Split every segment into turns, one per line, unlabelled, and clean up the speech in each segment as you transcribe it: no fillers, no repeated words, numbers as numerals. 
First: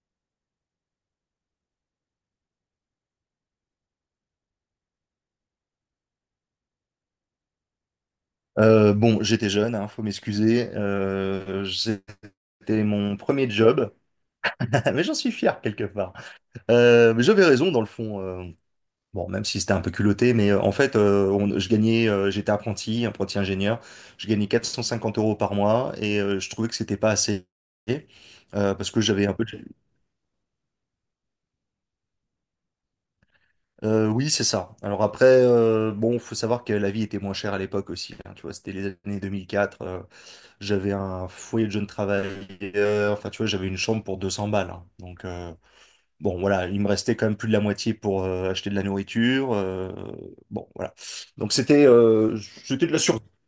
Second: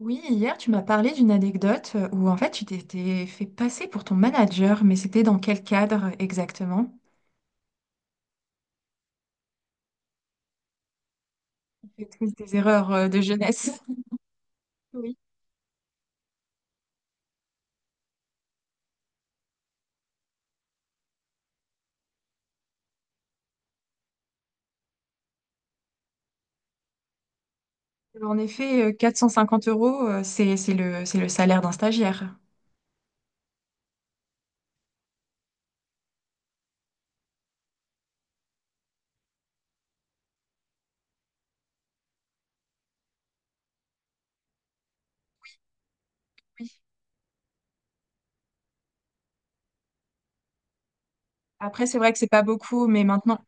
Oui, hier, tu m'as parlé d'une anecdote où en fait tu t'étais fait passer pour ton manager, mais c'était dans quel cadre exactement?
Bon, j'étais jeune, hein, faut m'excuser.
J'ai pris tes
C'était
erreurs
mon
de
premier
jeunesse.
job, mais j'en
Oui.
suis fier quelque part. Mais j'avais raison dans le fond. Bon, même si c'était un peu culotté, mais en fait, je gagnais, j'étais apprenti, apprenti ingénieur. Je gagnais 450 euros par mois, et je trouvais que c'était pas assez
En effet,
parce que
quatre
j'avais
cent
un peu.
cinquante euros, c'est le salaire d'un stagiaire.
Oui, c'est ça. Alors après, bon, faut savoir que la vie était moins chère à l'époque aussi, hein, tu vois, c'était les années 2004. J'avais un foyer de jeune travailleur. Enfin, tu vois, j'avais une chambre pour 200 balles, hein. Donc, bon, voilà, il me restait quand même plus de la moitié pour acheter de la nourriture. Bon, voilà. Donc, c'était
Après, c'est vrai que c'est pas beaucoup,
c'était de la
mais
survie,
maintenant,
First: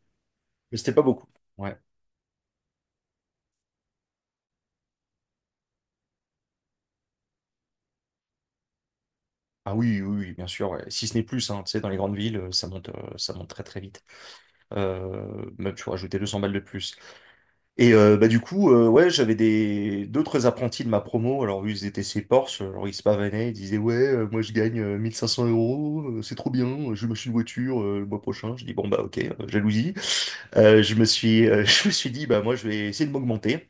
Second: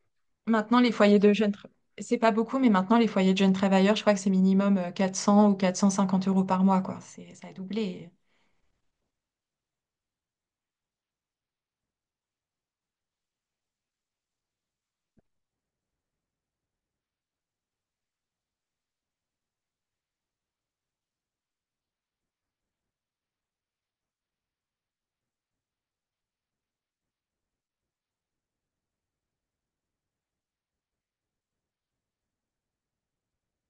mais
maintenant les
c'était pas
foyers
beaucoup.
de jeunes, tra-
Ouais.
c'est pas beaucoup, mais maintenant les foyers de jeunes travailleurs, je crois que c'est minimum 400 ou 450 euros par mois, quoi. C'est, ça a doublé.
Ah oui, oui, oui, bien sûr. Ouais. Si ce n'est plus, hein, tu sais, dans les grandes villes, ça monte très, très vite. Même, tu vois, rajouter 200 balles de plus. Et bah du coup, ouais, j'avais des d'autres apprentis de ma promo. Alors eux, ils étaient chez Porsche, alors ils se pavanaient, ils disaient ouais, moi je gagne 1500 euros, c'est trop bien, je vais m'acheter une voiture le mois prochain. Je dis bon bah ok, jalousie. Je me suis je me suis dit bah moi je vais essayer de m'augmenter.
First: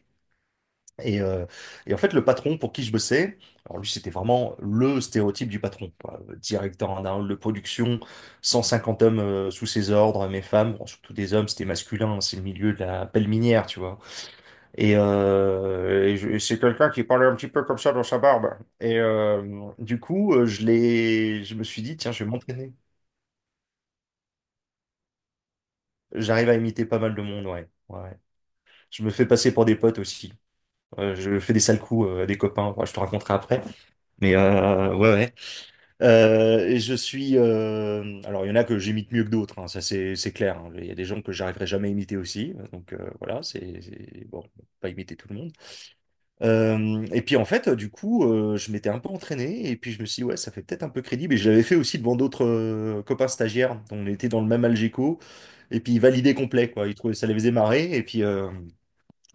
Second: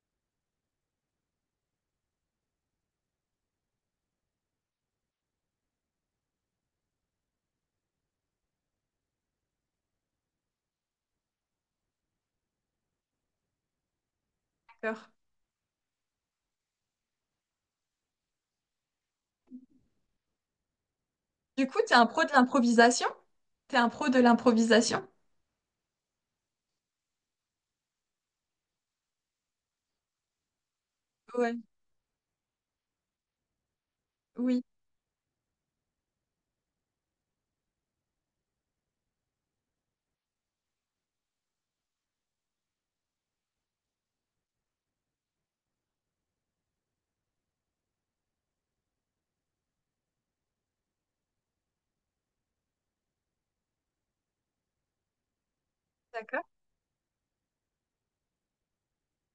Et, euh, et en fait le patron pour qui je bossais, alors lui c'était vraiment le stéréotype du patron, quoi. Directeur en hall de production, 150 hommes sous ses ordres, mes femmes, bon, surtout des hommes, c'était masculin, hein, c'est le milieu de la pelle minière, tu vois.
D'accord.
Et c'est quelqu'un qui parlait un petit peu comme ça dans sa barbe. Et du coup, je me
Du coup,
suis
t'es
dit,
un
tiens,
pro
je
de
vais m'entraîner.
l'improvisation? T'es un pro de l'improvisation?
J'arrive à imiter pas mal de monde, ouais. Ouais, ouais. Je me fais passer pour des potes aussi. Je fais
Ouais.
des sales coups à des copains. Ouais, je te raconterai après. Mais
Oui.
ouais, ouais. Et je suis. Alors, il y en a que j'imite mieux que d'autres, hein, ça, c'est clair, hein. Il y a des gens que j'arriverai jamais à imiter aussi. Donc voilà, bon, faut pas imiter tout le monde. Et puis en fait, du coup, je m'étais un peu entraîné et puis je me suis dit, ouais, ça fait peut-être un peu crédible. Et je l'avais fait aussi devant d'autres copains stagiaires. On était dans le même Algeco et puis ils validaient
D'accord.
complet, quoi. Ils trouvaient ça les faisait marrer. Et puis,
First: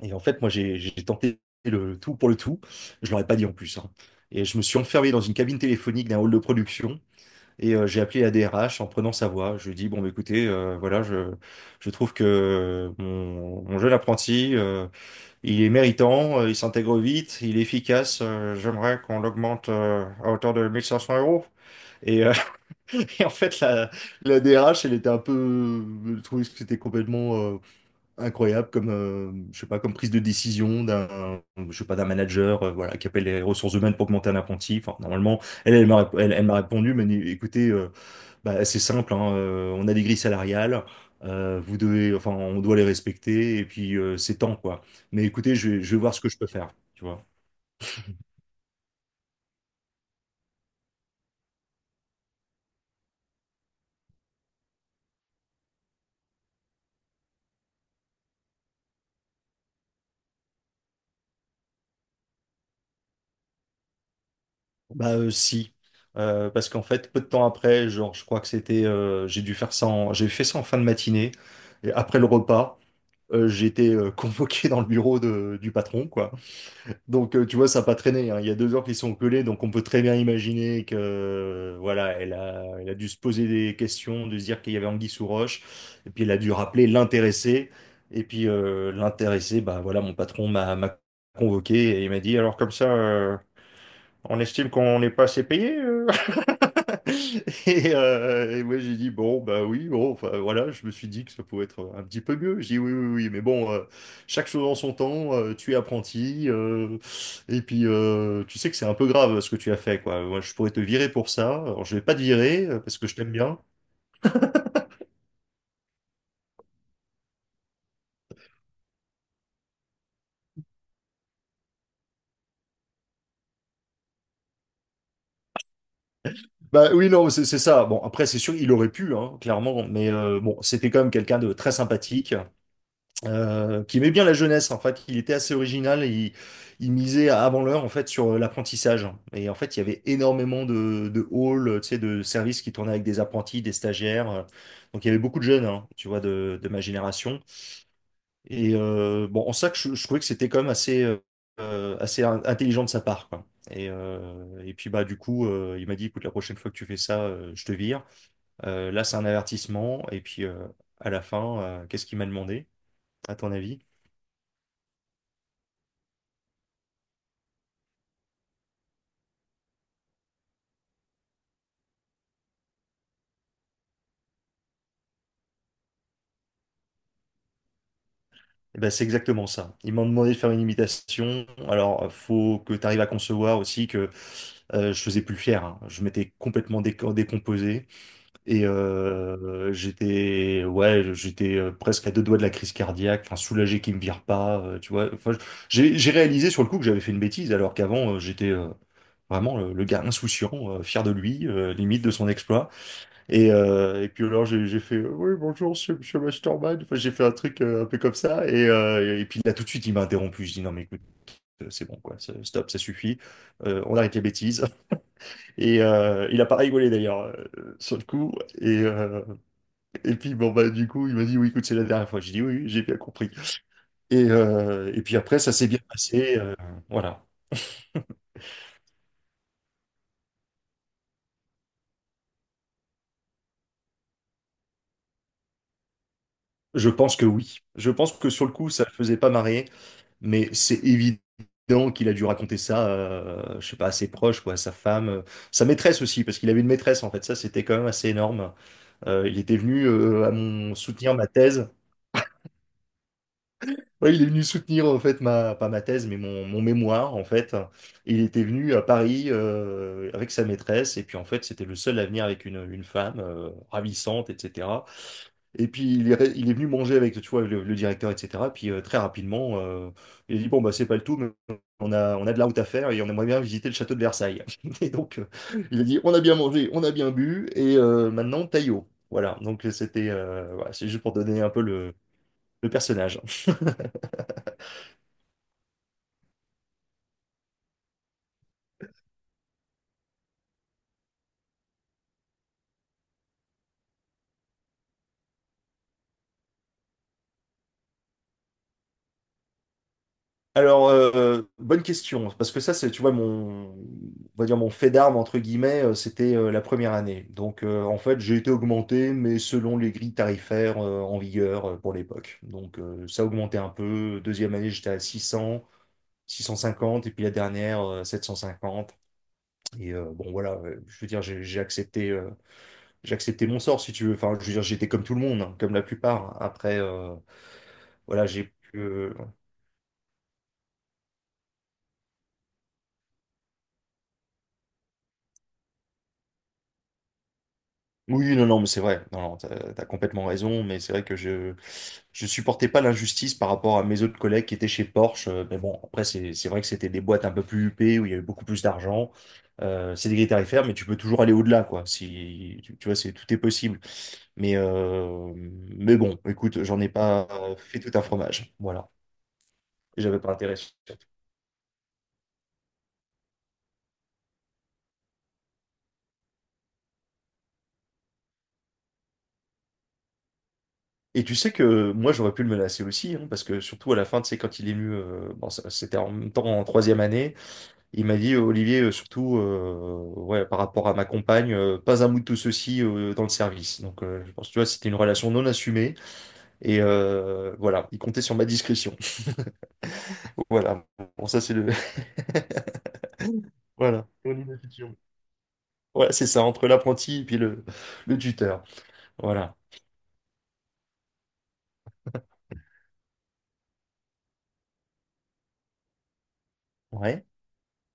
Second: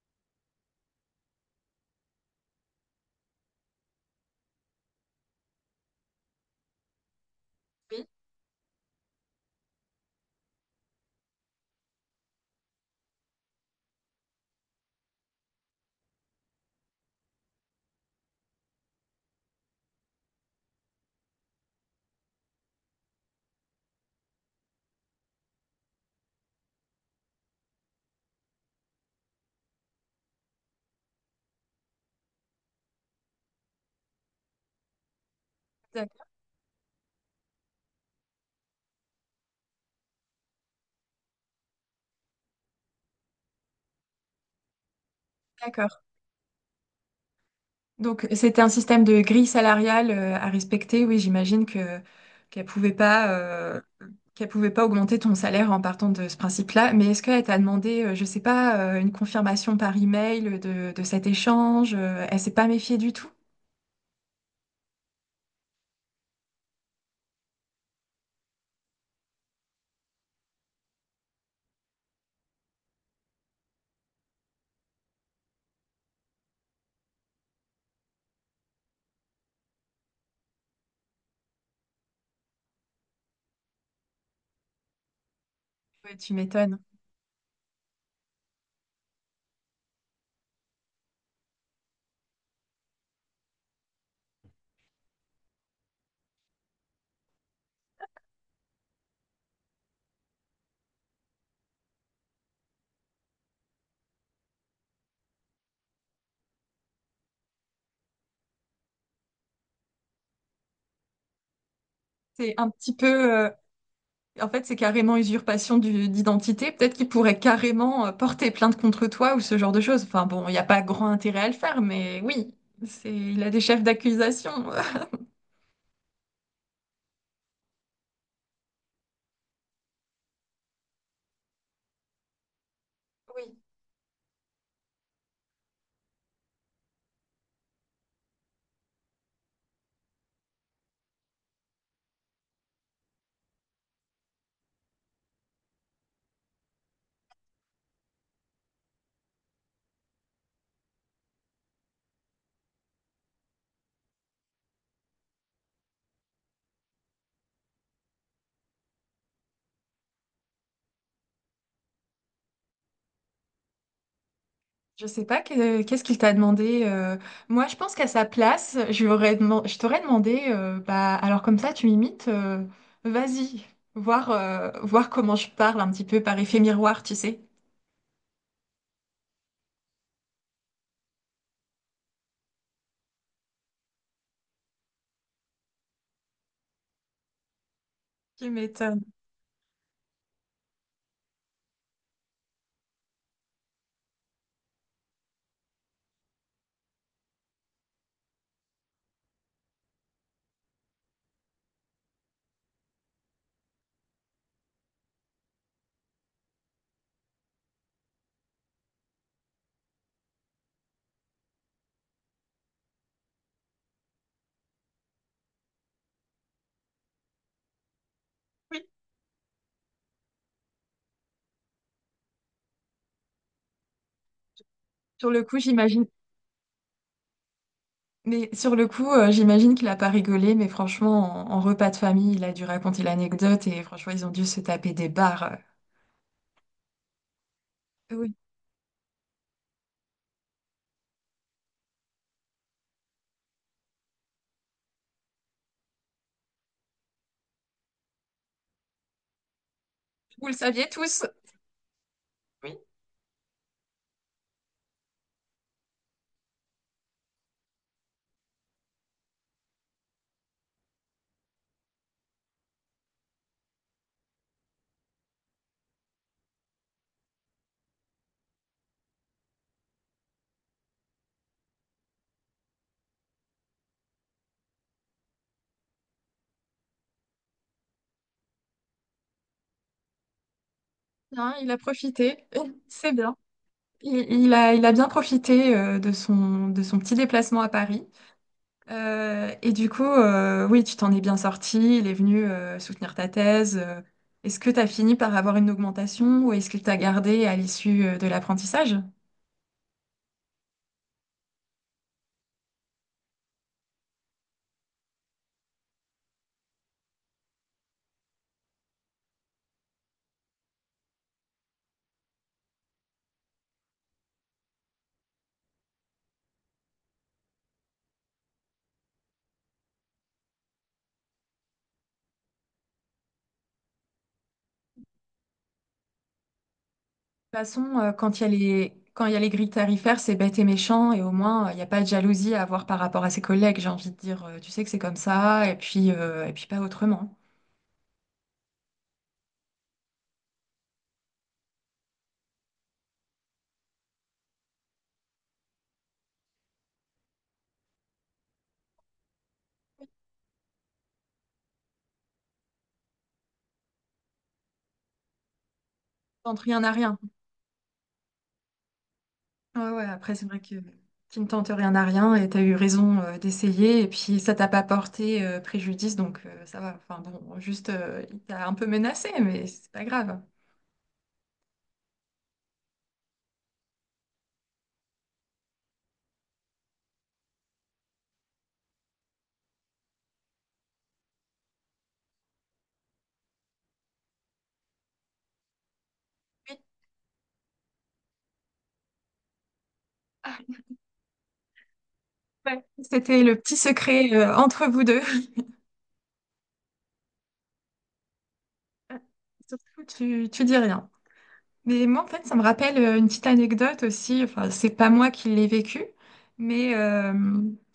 et en fait, moi, j'ai tenté le tout pour le tout. Je leur ai pas dit en plus, hein. Et je me suis enfermé dans une cabine téléphonique d'un hall de production et j'ai
Oui,
appelé la DRH en prenant sa voix. Je lui ai dit, bon, bah, écoutez, voilà, je trouve que mon jeune apprenti, il est méritant, il s'intègre vite, il est efficace. J'aimerais qu'on l'augmente à hauteur de 1500 euros. Et, euh, et en fait, la DRH, elle était un peu... Je trouvais que c'était complètement incroyable comme, je sais pas, comme prise de décision je sais pas, d'un manager, voilà, qui appelle les ressources humaines pour augmenter un apprenti. Enfin, normalement,
d'ac-
elle m'a répondu, mais écoutez, bah, c'est simple, hein, on a des grilles salariales, enfin, on doit les respecter, et puis c'est temps, quoi. Mais écoutez, je
d'accord.
vais voir ce que je peux faire, tu vois.
Donc, c'était un système de grille salariale à respecter. Oui, j'imagine que qu'elle pouvait pas euh, qu'elle pouvait pas augmenter ton salaire en partant de ce principe-là. Mais est-ce qu'elle t'a demandé, je sais pas, une confirmation par email de cet échange? Elle s'est pas méfiée du tout?
Bah si. Parce qu'en fait, peu de temps après, genre, je crois que c'était, j'ai fait ça en fin de matinée, et après le repas, j'ai été convoqué dans le bureau du patron, quoi. Donc, tu vois, ça n'a pas traîné, hein. Il y a 2 heures qu'ils sont collés, donc on peut très bien imaginer que, voilà, elle a dû se poser des questions, de se dire qu'il y avait anguille sous roche, et
Ouais,
puis elle
tu
a dû
m'étonnes.
rappeler l'intéressé. Et puis l'intéressé, bah voilà, mon patron m'a convoqué et il m'a dit, alors comme ça, on estime qu'on n'est pas assez payé. Et moi j'ai dit bon bah oui bon enfin voilà je me suis dit que ça pouvait être un petit peu mieux, j'ai dit oui oui oui, mais bon chaque chose en son temps, tu es apprenti, et puis tu sais que c'est un peu grave ce que tu as fait, quoi, moi je pourrais te virer pour ça, alors je vais pas te
C'est
virer
un petit
parce que je t'aime
peu. euh,
bien.
En fait, c'est carrément usurpation d'identité. Peut-être qu'il pourrait carrément porter plainte contre toi ou ce genre de choses. Enfin bon, il n'y a pas grand intérêt à le faire, mais oui, il a des chefs d'accusation.
Bah oui non c'est ça, bon après c'est sûr il aurait pu, hein, clairement, mais bon c'était quand même quelqu'un de très sympathique,
Oui,
qui aimait bien la jeunesse, en fait, il était assez original, et il misait avant l'heure en fait sur l'apprentissage. Et en fait, il y avait énormément de halls, tu sais, de services qui tournaient avec des apprentis, des stagiaires. Donc il y avait beaucoup de jeunes, hein, tu vois, de ma génération. Et bon, en ça, je trouvais que c'était quand même assez, intelligent de sa part, quoi. Et puis bah du coup il m'a dit écoute la prochaine fois que tu fais ça je te vire. Là c'est un avertissement, et puis à la fin qu'est-ce qu'il m'a demandé, à ton avis?
je sais pas qu'est-ce qu'il t'a demandé. Moi, je pense qu'à sa place, je t'aurais demandé, bah, alors comme ça, tu m'imites, vas-y, voir, voir comment je parle un petit peu par effet miroir, tu sais.
Eh ben, c'est exactement ça. Ils m'ont demandé de faire une imitation. Alors, faut que tu arrives à concevoir aussi que je faisais plus le fier, hein. Je m'étais complètement décomposé
Tu
et
m'étonnes.
ouais, j'étais presque à deux doigts de la crise cardiaque. Enfin, soulagé qu'ils me virent pas, tu vois. Enfin, j'ai réalisé sur le coup que j'avais fait une bêtise, alors qu'avant j'étais vraiment le gars insouciant, fier de lui, limite de son exploit. Et puis alors j'ai fait Oui bonjour monsieur, monsieur Masterman. Enfin, j'ai fait un truc un peu comme ça, et puis là tout de suite il m'a interrompu. Je dis non mais écoute c'est bon quoi stop ça suffit. On arrête les bêtises. Et il a pas rigolé d'ailleurs sur le coup, et
Oui.
euh, et puis bon bah du coup il m'a dit oui écoute c'est la dernière fois. J'ai dit oui oui, j'ai bien compris, et puis
Sur
après
le
ça
coup,
s'est bien
j'imagine.
passé, voilà.
Mais sur le coup, j'imagine qu'il a pas rigolé, mais franchement, en repas de famille, il a dû raconter l'anecdote et franchement, ils ont dû se taper des barres.
Je pense que oui. Je pense que
Oui,
sur le coup, ça le faisait pas marrer, mais c'est évident qu'il a dû raconter ça, je sais pas, à ses proches, quoi, à sa femme, sa maîtresse aussi, parce qu'il avait une maîtresse en fait. Ça, c'était quand même assez énorme. Il était venu à
vous le
mon
saviez
soutenir
tous.
ma thèse.
Oui,
Oui, il est venu soutenir en fait ma pas ma thèse, mais mon mémoire en fait. Il était venu à Paris avec sa maîtresse, et puis en fait, c'était le seul à venir avec une femme ravissante, etc. Et puis il est venu manger avec tu vois, le directeur, etc. Puis très rapidement, il a dit, bon, bah, c'est pas le tout, mais on a de la route à faire et on aimerait bien visiter le château de Versailles. Et donc, il a dit, on a bien mangé, on a bien bu, et maintenant, Taillot. Voilà, donc c'était, voilà, c'est juste pour donner un
hein,
peu
il a profité.
le
C'est
personnage.
bien. Il a bien profité de son petit déplacement à Paris. Et du coup, oui, tu t'en es bien sorti. Il est venu soutenir ta thèse. Est-ce que tu as fini par avoir une augmentation ou est-ce qu'il t'a gardé à l'issue de l'apprentissage?
Alors, bonne question, parce que ça, c'est, tu vois, on va dire mon fait d'armes, entre guillemets, c'était la première année. Donc, en fait, j'ai été augmenté, mais selon les grilles tarifaires en vigueur pour l'époque. Donc, ça a augmenté un peu. Deuxième année, j'étais à 600, 650, et puis la dernière, 750. Et bon, voilà, je veux dire, j'ai accepté, j'ai accepté mon sort, si tu veux. Enfin, je veux dire, j'étais comme tout le monde, hein, comme la plupart. Après,
De toute façon,
voilà,
quand il y
j'ai
a
pu,
les,
euh,
quand il y a les grilles tarifaires, c'est bête et méchant, et au moins, il n'y a pas de jalousie à avoir par rapport à ses collègues, j'ai envie de dire, tu sais que c'est comme ça, et puis pas autrement.
Oui, non, non, mais c'est vrai. Non, non, t'as complètement raison, mais c'est vrai que je supportais pas l'injustice par rapport à mes autres collègues qui étaient chez Porsche. Mais bon, après, c'est vrai que c'était des boîtes un peu plus huppées où il y avait beaucoup plus d'argent. C'est des grilles tarifaires, mais tu peux toujours aller au-delà, quoi. Si tu, tu vois, c'est tout est possible. Mais euh, mais bon,
Tente
écoute, j'en
rien
ai
à rien.
pas fait tout un fromage. Voilà,
Ouais, ouais,
j'avais pas
après, c'est
intérêt.
vrai que tu ne tentes rien à rien, et tu as eu raison, d'essayer, et puis ça t'a pas porté, préjudice, donc ça va. Enfin bon, juste, il t'a un peu menacé, mais c'est pas grave.
Et tu sais que moi j'aurais pu le menacer aussi, hein, parce que surtout à la fin, tu sais, quand il est venu, bon, c'était en même temps en troisième année. Il m'a dit, Olivier, surtout, ouais, par rapport à ma compagne, pas un mot de tout ceci dans le service. Donc, je pense, tu vois, c'était une relation non assumée.
Oui,
Voilà, il comptait sur ma discrétion. Voilà. Bon, ça, c'est le.
ouais, c'était le petit
Voilà.
secret,
Mon
entre
ineptition.
vous deux.
Voilà, c'est ça, entre l'apprenti et puis le tuteur. Voilà.
Surtout, tu dis rien. Mais moi, en fait, ça me rappelle une petite anecdote aussi. Enfin, c'est pas moi qui l'ai vécu, mais
Ouais.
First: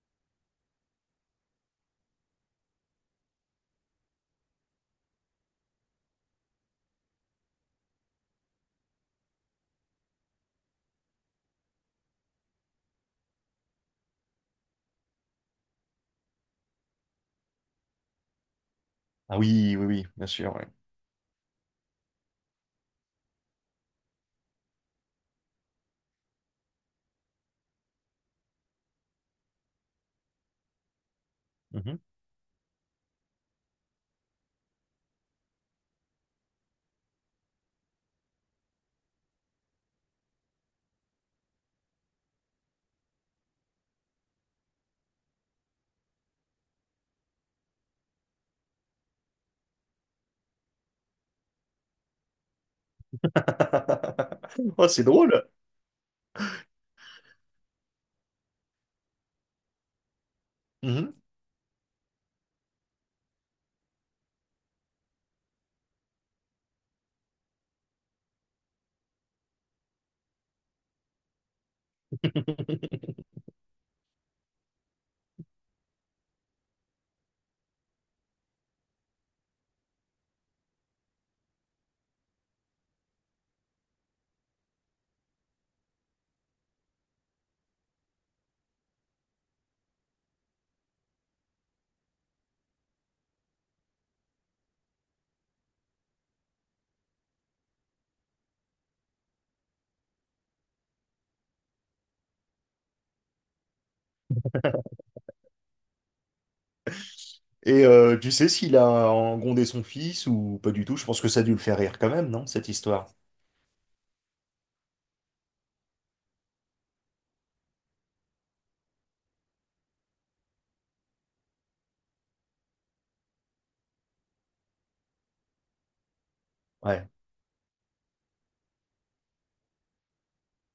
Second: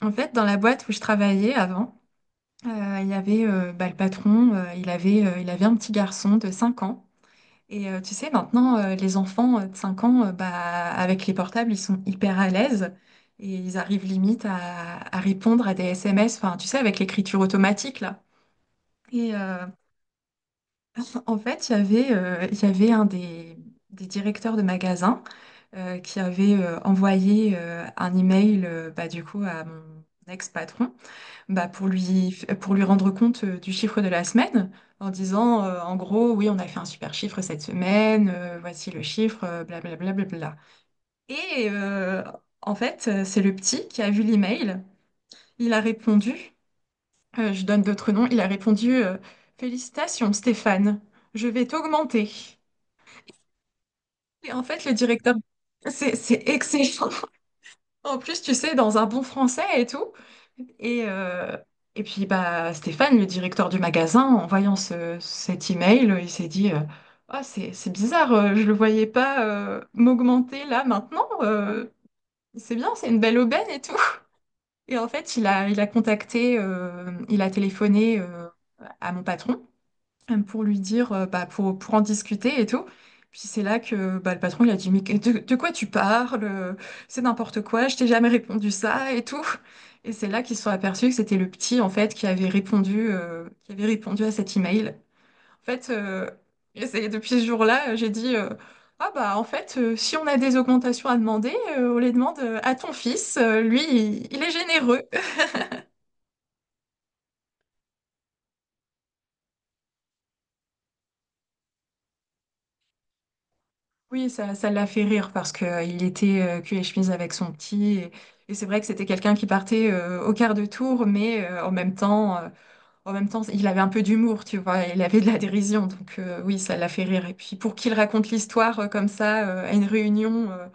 en fait, dans la boîte où je travaillais avant, il y avait bah, le patron, il avait un petit garçon de 5 ans. Et tu sais, maintenant, les enfants de 5 ans, bah, avec les portables, ils sont hyper à l'aise et ils arrivent limite à répondre à des SMS, enfin, tu sais, avec l'écriture automatique, là. Et
Ah oui, oui, oui, bien sûr, ouais.
en fait, il y avait des directeurs de magasin qui avait envoyé un email bah, du coup à mon ex-patron bah, pour
Mhm.
lui, pour lui rendre compte du chiffre de la semaine en disant en gros oui on a fait un super chiffre cette semaine, voici le chiffre, blablabla, blablabla. Et en fait c'est le petit qui a vu l'email, il a répondu, je donne d'autres noms, il a répondu Félicitations Stéphane, je vais t'augmenter. Et en fait
Oh,
le
c'est
directeur.
drôle.
C'est excellent. En plus, tu sais, dans un bon français et tout. Et,
Mhm.
euh, et puis, bah, Stéphane, le directeur du magasin, en voyant cet email, il s'est dit, ah, c'est bizarre, je le voyais pas m'augmenter là maintenant. C'est bien, c'est une belle aubaine et tout. Et en fait, il a contacté, il a téléphoné à mon patron pour lui dire, bah, pour en discuter et tout. Puis c'est là que bah, le patron il a dit, mais de quoi tu parles? C'est n'importe quoi, je t'ai jamais répondu ça et tout. Et c'est là qu'ils se sont aperçus que c'était le petit en fait qui avait répondu à cet email. En fait, et c'est depuis ce jour-là, j'ai dit, ah bah en fait, si on a des augmentations à demander, on les demande à ton fils. Lui, il est généreux.
Tu sais s'il a engondé son fils ou pas du tout? Je pense que ça a dû le faire rire quand même, non, cette histoire?
Oui, ça l'a fait rire parce que il était cul et chemise avec son petit. Et c'est vrai que c'était quelqu'un qui partait au quart de tour, mais en même temps, il avait un peu d'humour, tu vois. Il avait de la dérision, donc oui, ça l'a fait
Ouais.
rire. Et puis pour qu'il raconte l'histoire comme ça à une réunion,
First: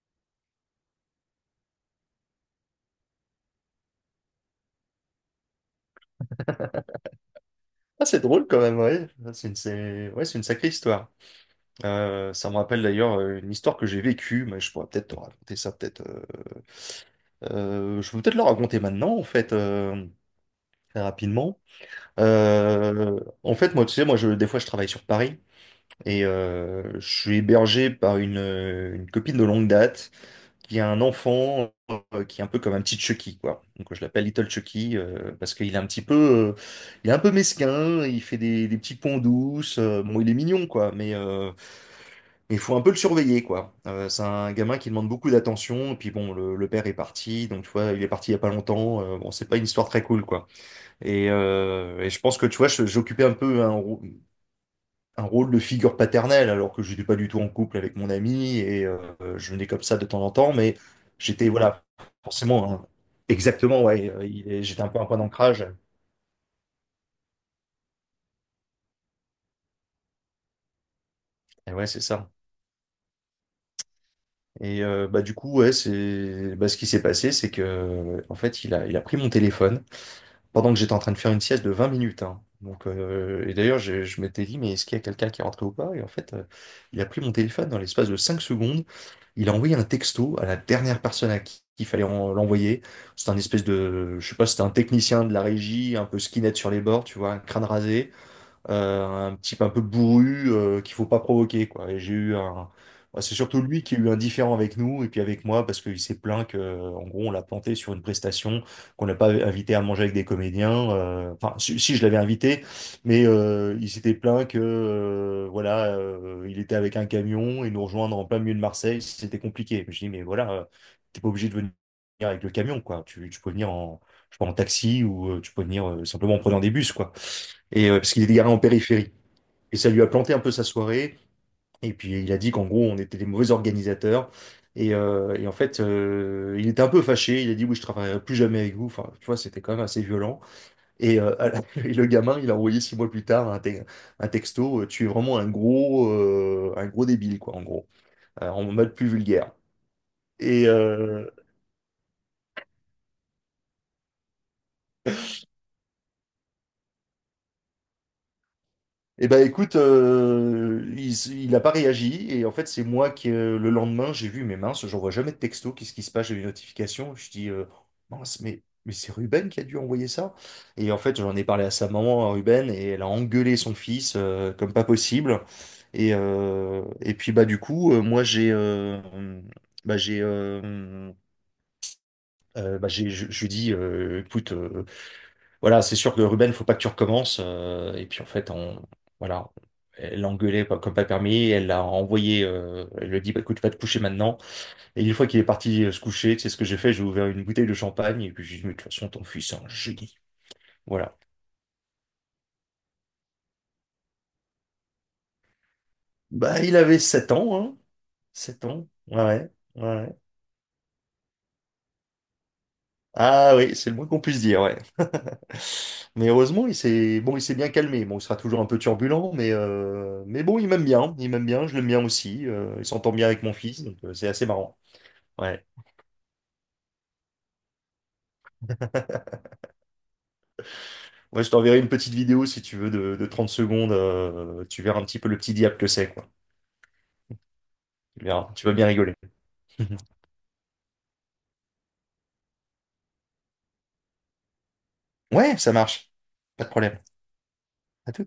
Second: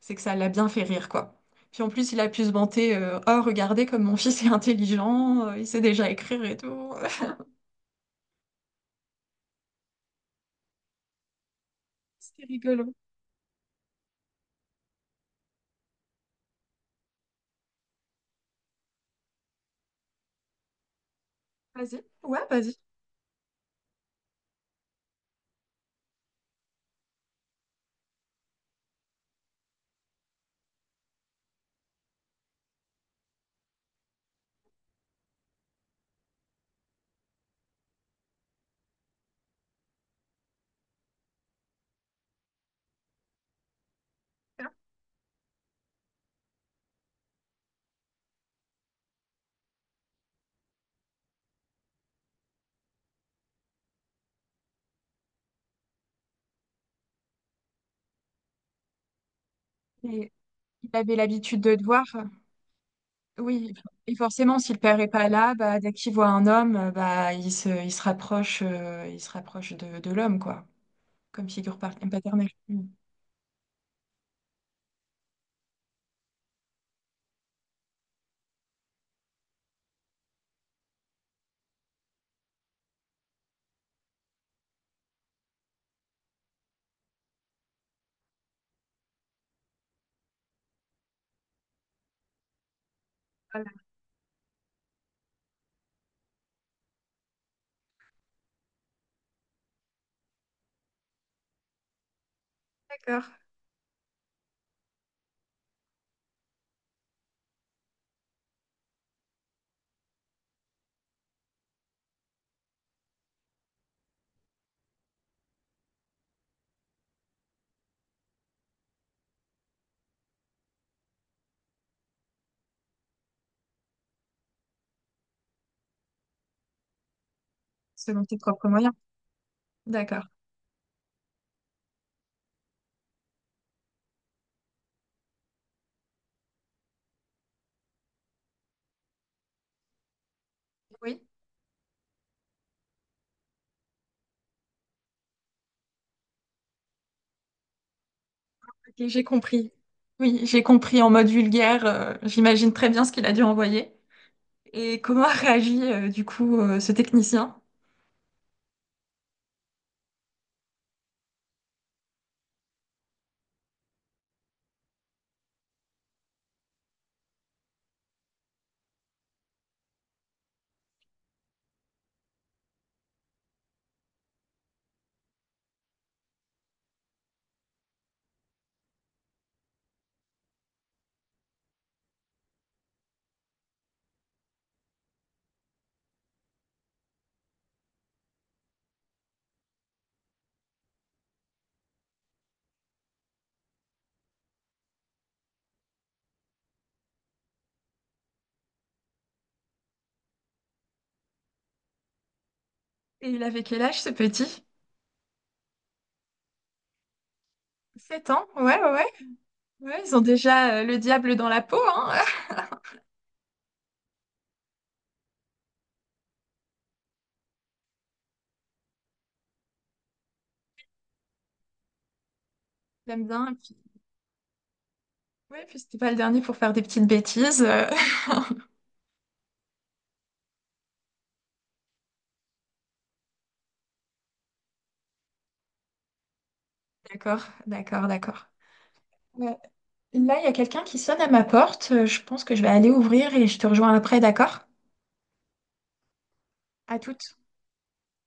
c'est que ça l'a bien fait rire, quoi. Puis en plus, il a pu se vanter, oh, regardez comme mon fils est intelligent, il sait déjà écrire et tout.
Ah, c'est drôle quand même, ouais. Ah, ouais, c'est une sacrée histoire.
C'était
Ça me rappelle
rigolo.
d'ailleurs une histoire que j'ai vécue, mais je pourrais peut-être te raconter ça, peut-être. Je peux peut-être la raconter maintenant, en fait, très rapidement.
Vas-y. Ouais, vas-y.
En fait, moi, tu sais, moi, je, des fois, je travaille sur Paris et je suis hébergé par une copine de longue date qui a un enfant qui est un peu comme un petit Chucky, quoi. Donc je l'appelle Little Chucky parce qu'il est un petit peu, il est un peu mesquin, il fait des petits ponts douces. Bon, il est mignon, quoi, mais il faut un peu le surveiller, quoi. C'est un gamin qui demande beaucoup d'attention. Et puis bon, le père est parti, donc tu vois, il est parti il y a pas longtemps. Bon, c'est pas une histoire très cool, quoi. Et je pense que tu vois, j'occupais un peu un rôle de figure paternelle, alors que je n'étais pas du tout en couple avec mon ami et je venais comme ça de temps
Et
en temps, mais
il avait
j'étais,
l'habitude de te
voilà,
voir.
forcément, hein,
Oui,
exactement, ouais,
et forcément, si le
j'étais un peu
père
un
est
point
pas là,
d'ancrage.
bah, dès qu'il voit un homme, bah, il se rapproche de l'homme, quoi, comme
Et
figure
ouais,
par-
c'est ça.
paternelle. Mm.
Bah, du coup, ouais, c'est bah, ce qui s'est passé, c'est que en fait, il a pris mon téléphone pendant que j'étais en train de faire une sieste de 20 minutes, hein. Donc, et d'ailleurs, je m'étais dit, mais est-ce qu'il y a quelqu'un qui est rentré ou pas? Et en fait, il a pris mon téléphone dans l'espace de 5 secondes. Il a envoyé un texto à la dernière personne à qui il fallait l'envoyer. C'était un espèce
Voilà,
de, je sais pas, c'était un technicien de la régie, un peu skinhead sur les bords, tu vois, crâne rasé, un type un peu bourru qu'il faut pas provoquer, quoi. Et j'ai eu un... bah,
d'accord.
c'est surtout lui qui a eu un différend avec nous et puis avec moi parce qu'il s'est plaint que, en gros, on l'a planté sur une prestation, qu'on n'a pas invité à manger avec des comédiens. Enfin, si, si, je l'avais invité, il s'était plaint que, voilà, il était avec un camion et nous rejoindre en plein milieu de Marseille, c'était compliqué. Je dis, mais voilà, t'es pas obligé de venir avec le camion, quoi. Tu peux venir en, je sais pas, en taxi ou tu peux venir simplement en prenant des bus, quoi. Parce
Selon
qu'il est
tes
garé en
propres moyens.
périphérie. Et ça lui a
D'accord.
planté un peu sa soirée. Et puis il a dit qu'en gros, on était des mauvais organisateurs. Et en fait, il était un peu fâché. Il a dit, oui, je travaillerai plus jamais avec vous. Enfin, tu vois, c'était quand même assez violent. Et,
Oui,
et le gamin, il a envoyé 6 mois plus tard un texto. Tu es vraiment un gros débile, quoi, en gros, en mode
ok,
plus
j'ai
vulgaire.
compris. Oui, j'ai
Et,
compris en
euh,
mode vulgaire. J'imagine très bien ce qu'il a dû envoyer. Et comment a réagi, du coup, ce technicien?
Eh ben écoute, il a pas réagi et en fait c'est moi qui le lendemain j'ai vu mes minces, j'envoie jamais de texto, qu'est-ce qui se passe? J'ai eu une notification, je dis mince mais c'est Ruben qui a dû envoyer ça. Et en fait j'en ai parlé à sa maman, à Ruben, et elle a engueulé son fils comme pas possible. Et puis bah du coup moi j'ai bah j'ai bah j'ai je lui dis écoute, voilà, c'est sûr que Ruben, faut pas que tu recommences. Et puis en fait, on, voilà, elle l'a engueulé comme pas permis. Elle l'a envoyé. Elle lui a dit, bah, écoute, va te coucher maintenant. Et une fois qu'il est parti se coucher, c'est ce que j'ai fait. J'ai ouvert une bouteille de champagne et puis j'ai dit, mais de toute façon, ton fils c'est un génie. Voilà.
Et il avait quel âge, ce petit?
Bah, il avait 7 ans, hein.
7 ans, ouais,
7 ans.
ouais, ouais.
Ouais, ouais,
Ouais, ils
ouais.
ont déjà le diable dans la peau, hein.
Ah oui, c'est le moins qu'on puisse dire, ouais. Mais heureusement, il s'est bien calmé. Bon, il sera toujours un peu turbulent, mais bon, il m'aime bien, je l'aime bien aussi. Il s'entend
J'aime
bien avec mon
bien.
fils, donc c'est assez marrant. Ouais.
Ouais, puis c'était pas le dernier pour faire des petites bêtises.
Ouais, je t'enverrai une petite vidéo si tu veux de 30 secondes. Tu verras un petit peu le petit diable que c'est, quoi.
D'accord, d'accord,
Tu
d'accord.
verras, tu vas bien rigoler.
Ouais. Là, il y a quelqu'un qui sonne à ma porte. Je pense que je vais aller ouvrir et je te rejoins après, d'accord?
Ouais, ça marche. Pas de
À
problème.
toutes.
À tout.